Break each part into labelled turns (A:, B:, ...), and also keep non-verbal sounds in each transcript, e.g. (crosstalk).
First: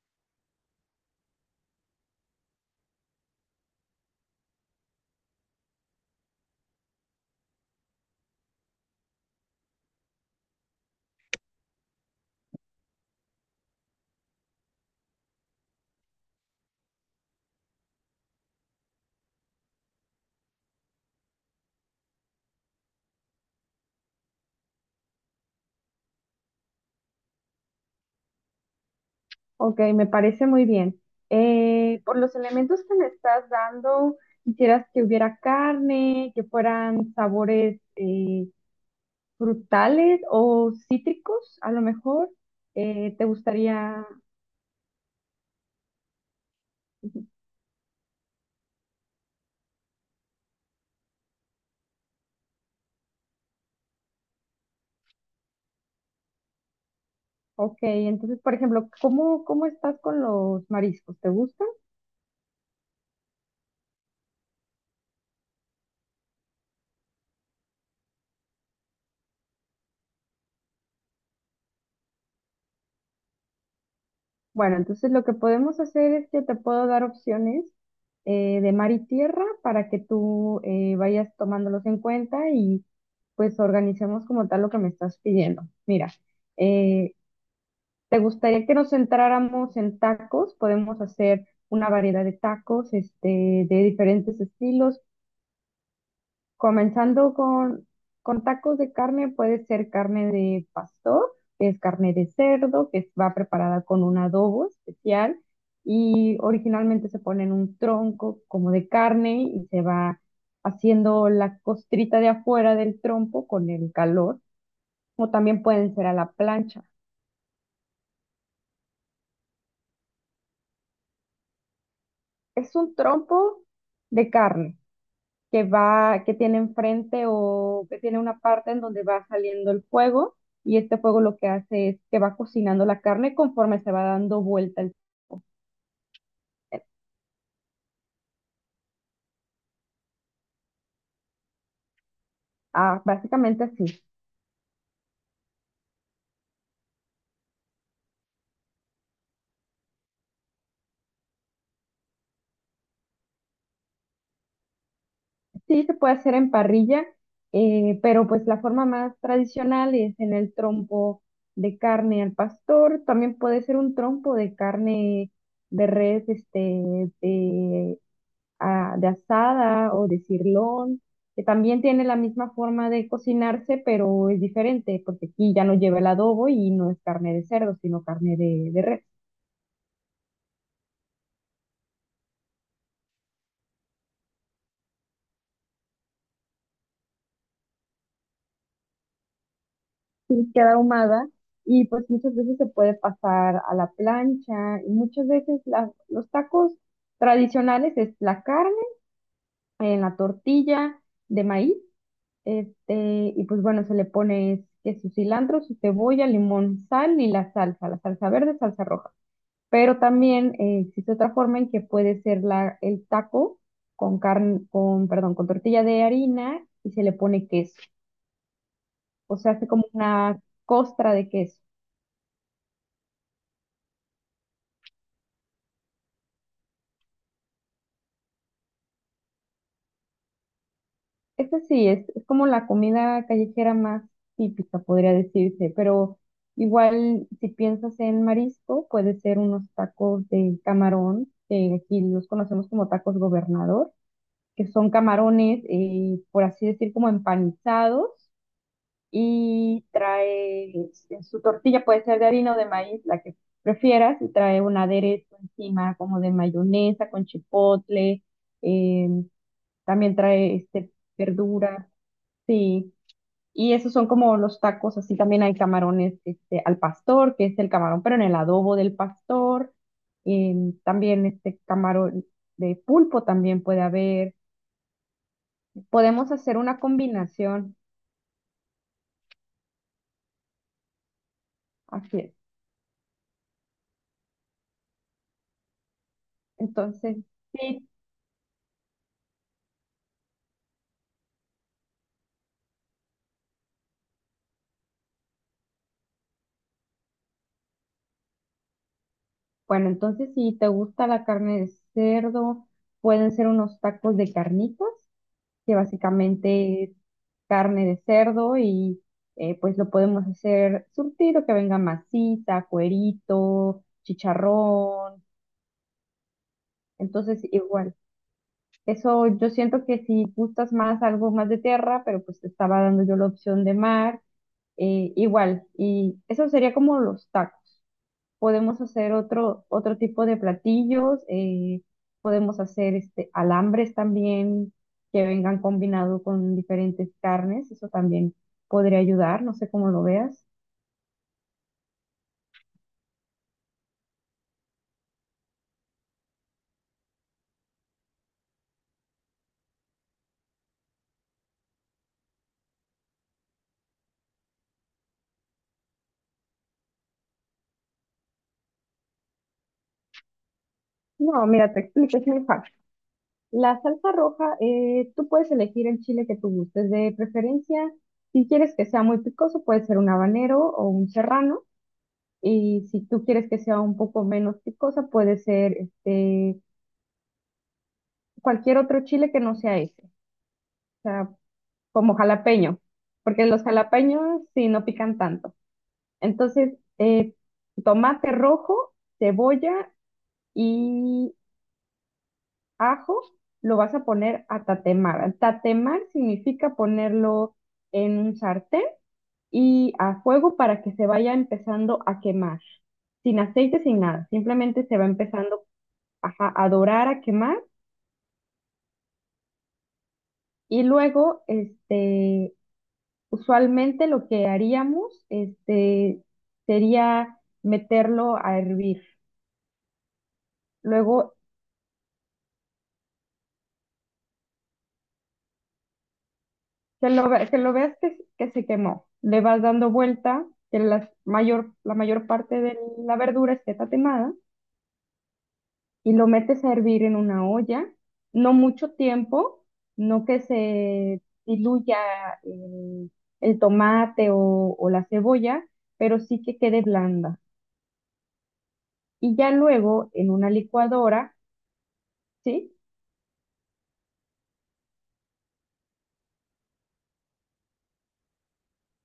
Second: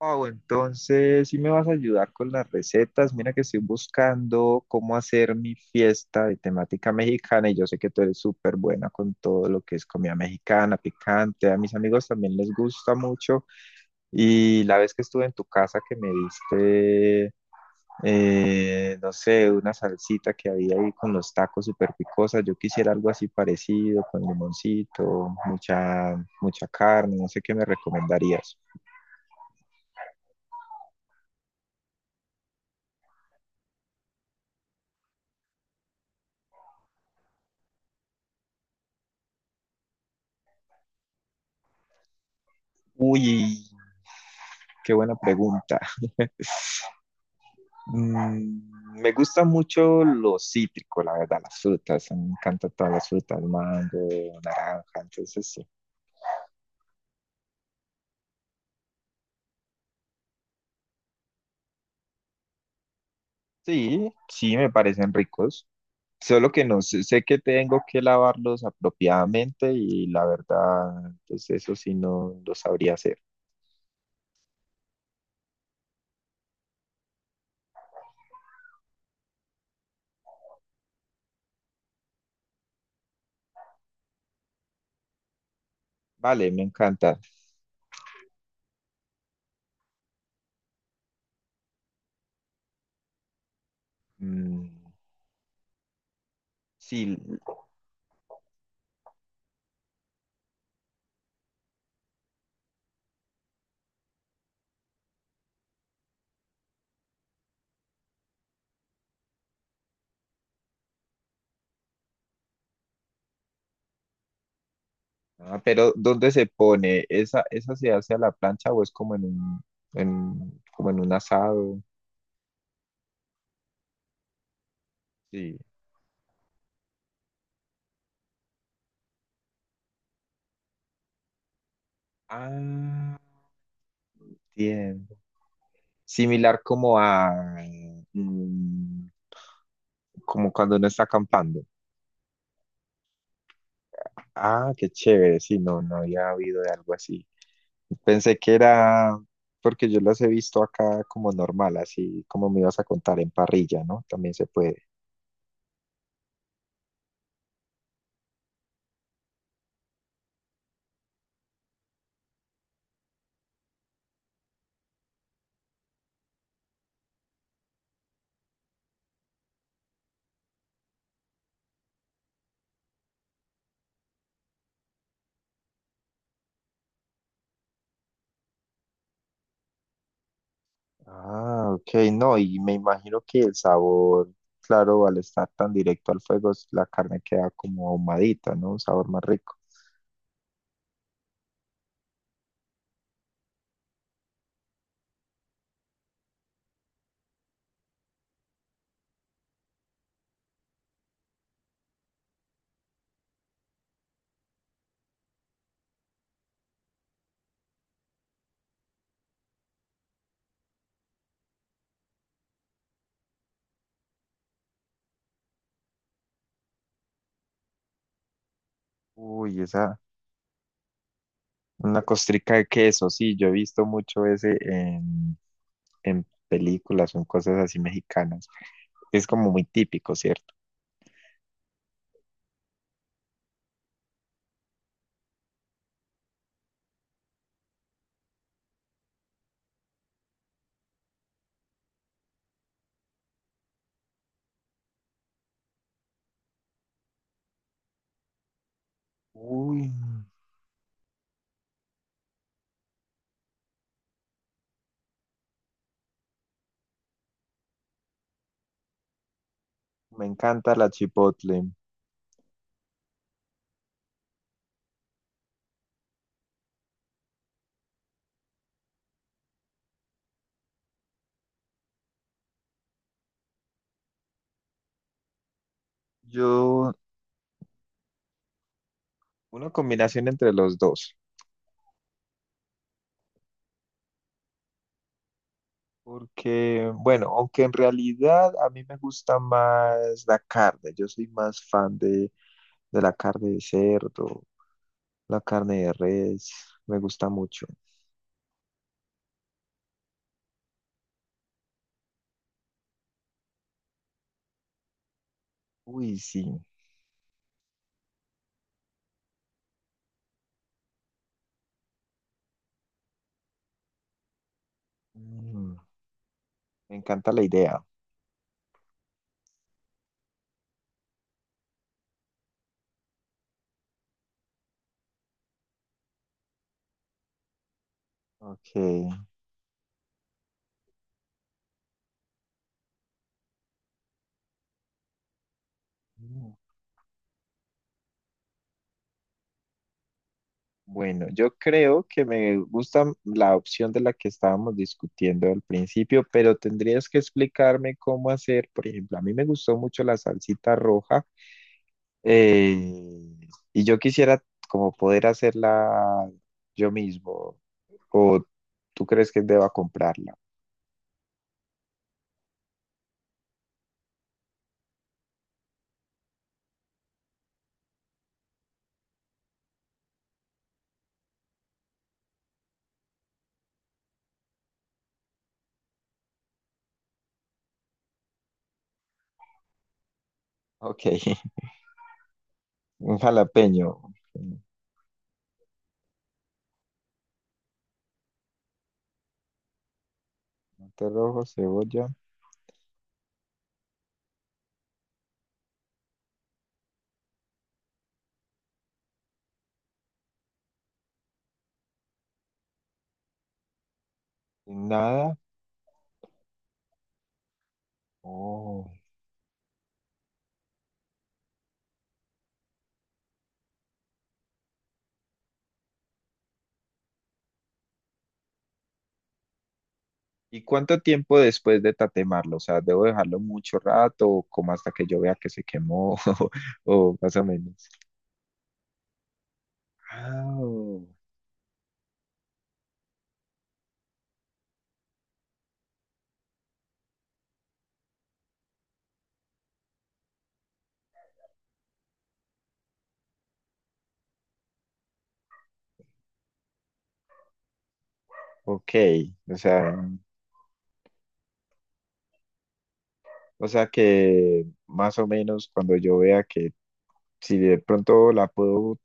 A: Wow, entonces si me vas a ayudar con las recetas. Mira que estoy buscando cómo hacer mi fiesta de temática mexicana y yo sé que tú eres súper buena con todo lo que es comida mexicana, picante. A mis amigos también les gusta mucho y la vez que estuve en tu casa que me diste, no sé, una salsita que había ahí con los tacos súper picosa. Yo quisiera algo así parecido, con limoncito, mucha carne, no sé qué me recomendarías.
B: Ok, me parece muy bien. Por los elementos que me estás dando, ¿quisieras que hubiera carne, que fueran sabores frutales o cítricos, a lo mejor?
A: Uy,
B: ¿Te gustaría?
A: qué buena pregunta. Mm, me gusta mucho lo cítrico, la verdad, las frutas. Me encantan todas las frutas, mango, naranja, entonces sí.
B: Ok, entonces, por ejemplo, cómo estás con los mariscos? ¿Te gustan?
A: Sí, sí, me parecen ricos. Solo que no sé, sé que tengo que lavarlos apropiadamente y la verdad, pues eso sí no lo sabría hacer.
B: Bueno, entonces lo que podemos hacer es que te puedo dar opciones de mar y tierra para que tú vayas tomándolos en cuenta y pues organicemos como tal lo que me estás pidiendo. Mira,
A: Vale, me
B: eh,
A: encanta.
B: ¿te gustaría que nos centráramos en tacos? Podemos hacer una variedad de tacos, este, de diferentes
A: Mm,
B: estilos.
A: sí.
B: Comenzando con tacos de carne, puede ser carne de pastor, que es carne de cerdo, que va preparada con un adobo especial y originalmente se pone en un tronco como de carne y se va haciendo la costrita de afuera del trompo con el calor, o
A: Ah,
B: también
A: pero
B: pueden ser a
A: ¿dónde
B: la
A: se
B: plancha.
A: pone? ¿Esa, esa se hace a la plancha o es como como en un asado?
B: Es un trompo de carne,
A: Sí.
B: que va, que tiene enfrente o que tiene una parte en donde va saliendo el fuego y este fuego lo que hace es que va cocinando la
A: Ah,
B: carne conforme se va dando vuelta el...
A: bien. Similar como a, mm, como cuando uno está acampando.
B: Ah, básicamente así.
A: Ah, qué chévere. Sí, no, no había habido de algo así. Pensé que era, porque yo las he visto acá como normal, así como me ibas a contar en parrilla, ¿no? También se puede.
B: Sí, se puede hacer en parrilla, pero pues la forma más tradicional es en el trompo de carne al pastor. También puede ser un trompo de carne de res, este, de ah, de asada o de sirloin, que también tiene la misma forma de cocinarse, pero es diferente, porque aquí ya no lleva el adobo y no es carne de cerdo, sino carne de res.
A: Ah, ok, no, y me imagino que el sabor, claro, al estar tan directo al fuego, la carne queda como ahumadita, ¿no? Un sabor más rico.
B: Y queda ahumada y pues muchas veces se puede pasar a la plancha y muchas veces los tacos tradicionales es la carne en la tortilla de maíz, este, y pues bueno, se le pone que su cilantro, su cebolla, limón, sal y la salsa verde, salsa roja. Pero también existe otra forma en que puede ser el taco con carne, con, perdón, con tortilla de harina y se le pone queso. O sea,
A: Uy,
B: hace como
A: esa,
B: una costra de queso.
A: una costrica de queso, sí, yo he visto mucho ese en películas o en cosas así mexicanas. Es como muy típico, ¿cierto?
B: Esta sí, es como la comida callejera más típica, podría decirse, pero igual si piensas en marisco, puede ser unos tacos de camarón, que aquí los conocemos como tacos gobernador, que son camarones, por así decir, como empanizados
A: Uy,
B: y trae en su tortilla, puede ser de harina o de maíz, la que prefieras, y trae un aderezo encima como de mayonesa con chipotle, eh, también
A: me
B: trae
A: encanta la
B: este,
A: chipotle.
B: verduras, sí. Y esos son como los tacos, así también hay camarones este, al pastor, que es el camarón, pero en el adobo del pastor. También este camarón de pulpo también puede haber. Podemos hacer una
A: Yo,
B: combinación,
A: una combinación entre los dos.
B: así es.
A: Porque,
B: Entonces,
A: bueno, aunque en
B: sí,
A: realidad a mí me gusta más la carne, yo soy más fan de la carne de cerdo, la carne de res, me gusta mucho.
B: bueno, entonces si te gusta la carne de cerdo, pueden ser unos tacos de carnitas, que
A: Uy, sí.
B: básicamente es carne de cerdo y pues lo podemos hacer surtido, que venga masita, cuerito, chicharrón.
A: Mm, me encanta
B: Entonces
A: la idea.
B: igual, eso yo siento que si gustas más algo más de tierra, pero pues te estaba dando yo la opción de mar, igual. Y eso sería como los tacos.
A: Ok.
B: Podemos hacer otro tipo de platillos, podemos hacer este, alambres también que vengan combinado
A: Mm.
B: con diferentes carnes, eso también podría ayudar, no sé cómo lo veas.
A: Bueno, yo creo que me gusta la opción de la que estábamos discutiendo al principio, pero tendrías que explicarme cómo hacer, por ejemplo, a mí me gustó mucho la salsita roja. Eh, y yo quisiera como poder hacerla yo mismo. ¿O tú crees que deba comprarla?
B: No, mira, te explico, es muy fácil. La salsa roja, tú puedes elegir el chile que tú gustes de preferencia. Si quieres que sea muy picoso, puede ser un habanero o un serrano. Y si tú quieres que sea un poco menos picosa, puede ser este, cualquier otro chile que no sea ese. O
A: Ok,
B: sea,
A: (laughs)
B: como jalapeño,
A: un
B: porque los
A: jalapeño,
B: jalapeños sí no pican tanto. Entonces, tomate rojo, cebolla
A: tomate
B: y
A: rojo, cebolla,
B: ajo lo vas a poner a tatemar. Tatemar significa ponerlo en un sartén y a fuego para que se vaya empezando a quemar, sin aceite, sin nada, simplemente se va
A: nada.
B: empezando, ajá, a dorar, a quemar.
A: Oh.
B: Y luego, este, usualmente lo que haríamos este, sería meterlo a hervir.
A: ¿Y cuánto
B: Luego
A: tiempo después de tatemarlo? O sea, ¿debo dejarlo mucho rato o como hasta que yo vea que se quemó (laughs)
B: que
A: o más o
B: que lo
A: menos?
B: veas que se quemó. Le vas dando vuelta,
A: Ah,
B: que la mayor parte de la verdura esté tatemada y lo metes a hervir en una olla. No mucho tiempo, no que se diluya el, el tomate o la cebolla, pero sí que quede blanda.
A: ok,
B: Y ya
A: o sea,
B: luego en una licuadora, ¿sí?
A: o sea que más o menos cuando yo vea que si de pronto la puedo,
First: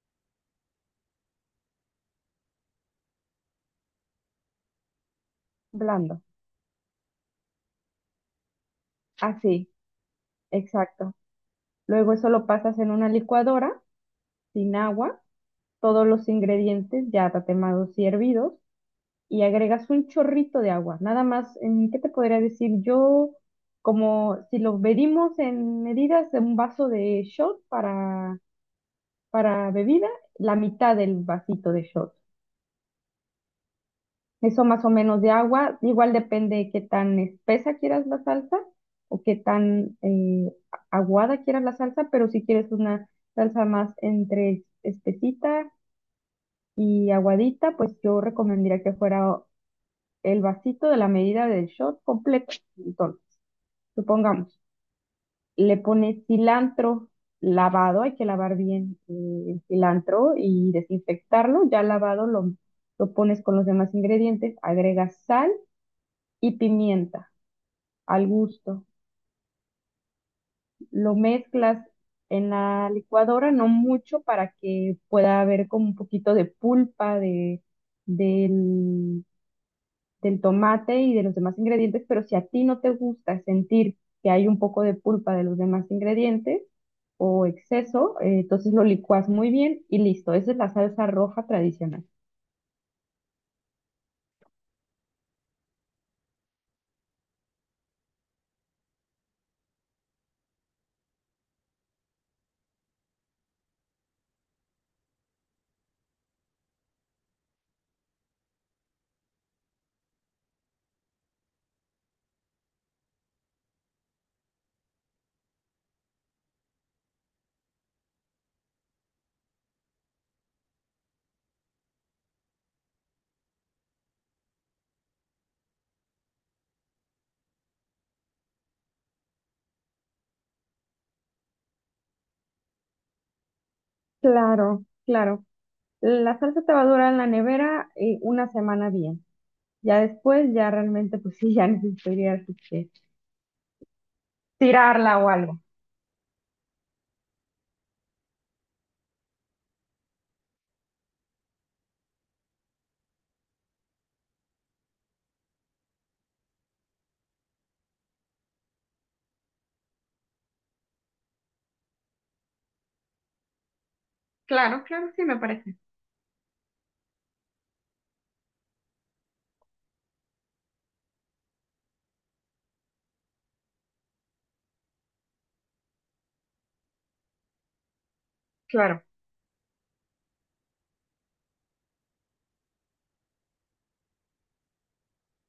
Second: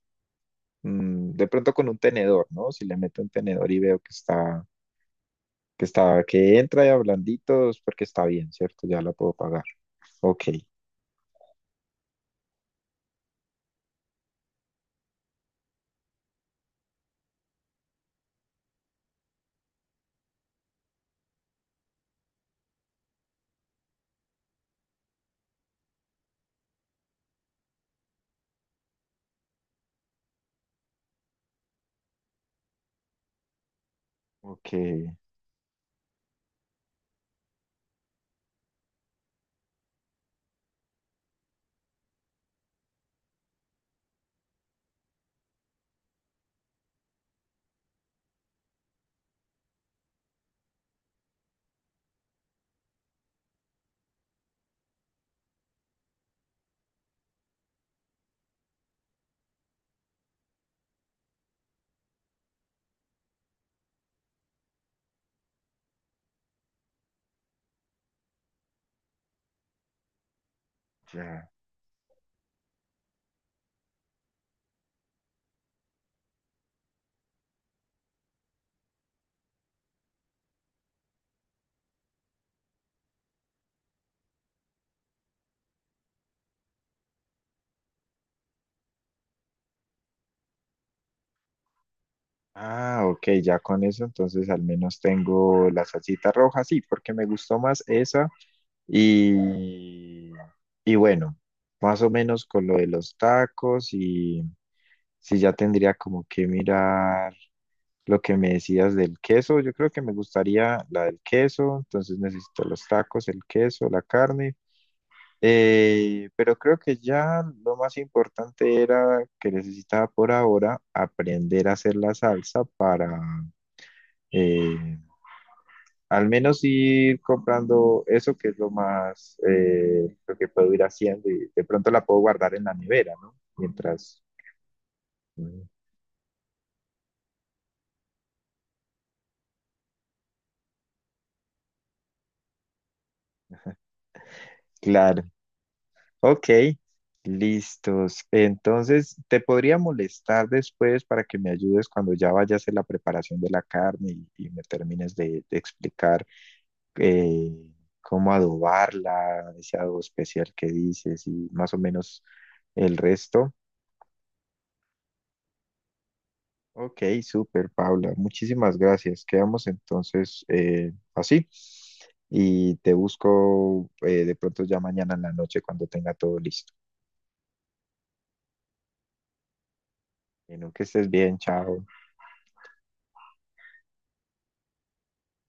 A: de pronto con un tenedor, ¿no? Si le meto un tenedor y veo que está, que
B: Blanda.
A: está, que entra ya blandito, es porque está bien, ¿cierto? Ya la puedo pagar.
B: Así,
A: Ok,
B: exacto. Luego eso lo pasas en una licuadora sin agua, todos los ingredientes ya tatemados y hervidos y agregas un chorrito de agua. Nada más, ¿en ¿qué te podría decir? Yo, como si lo medimos en medidas de un vaso de shot para bebida, la mitad del vasito de shot. Eso
A: ok,
B: más o menos de agua. Igual depende de qué tan espesa quieras la salsa o qué tan aguada quieras la salsa, pero si quieres una salsa más entre espesita y aguadita, pues yo recomendaría que fuera el vasito de la medida del shot completo. Entonces, supongamos, le pones cilantro lavado, hay que lavar bien el cilantro y desinfectarlo. Ya lavado lo pones con los demás ingredientes, agregas sal y pimienta al gusto. Lo
A: ya.
B: mezclas en la licuadora, no mucho, para que pueda haber como un poquito de pulpa de, del, del tomate y de los demás ingredientes, pero si a ti no te gusta sentir que hay un poco de pulpa de los demás ingredientes o exceso, entonces lo licuas muy bien y listo. Esa es la salsa roja tradicional.
A: Ah, ok, ya con eso, entonces al menos tengo la salsita roja, sí, porque me gustó más esa. Y, y bueno, más o menos con lo de los tacos y sí, ya tendría como que mirar. Lo que me decías del queso, yo creo que me gustaría la del queso, entonces necesito los tacos, el queso, la carne, pero creo que ya lo más importante era que necesitaba por ahora aprender a hacer la salsa para eh, al menos ir comprando eso que es lo más, lo que puedo ir haciendo y de pronto la puedo guardar en la nevera, ¿no? Mientras,
B: Claro, claro.
A: mm,
B: La salsa te va a durar en la nevera una semana bien. Ya después, ya realmente, pues sí, (laughs) ya necesitarías tirarla
A: claro.
B: o algo.
A: Ok, listos. Entonces, te podría molestar después para que me ayudes cuando ya vayas a hacer la preparación de la carne y me termines de explicar eh, cómo adobarla, ese adobo especial que dices y más o menos el resto.
B: Claro, claro, sí me parece.
A: Ok, súper, Paula. Muchísimas gracias. Quedamos entonces así y te busco de pronto ya mañana en la noche cuando tenga todo listo.
B: Claro.
A: Bueno, que estés bien, chao.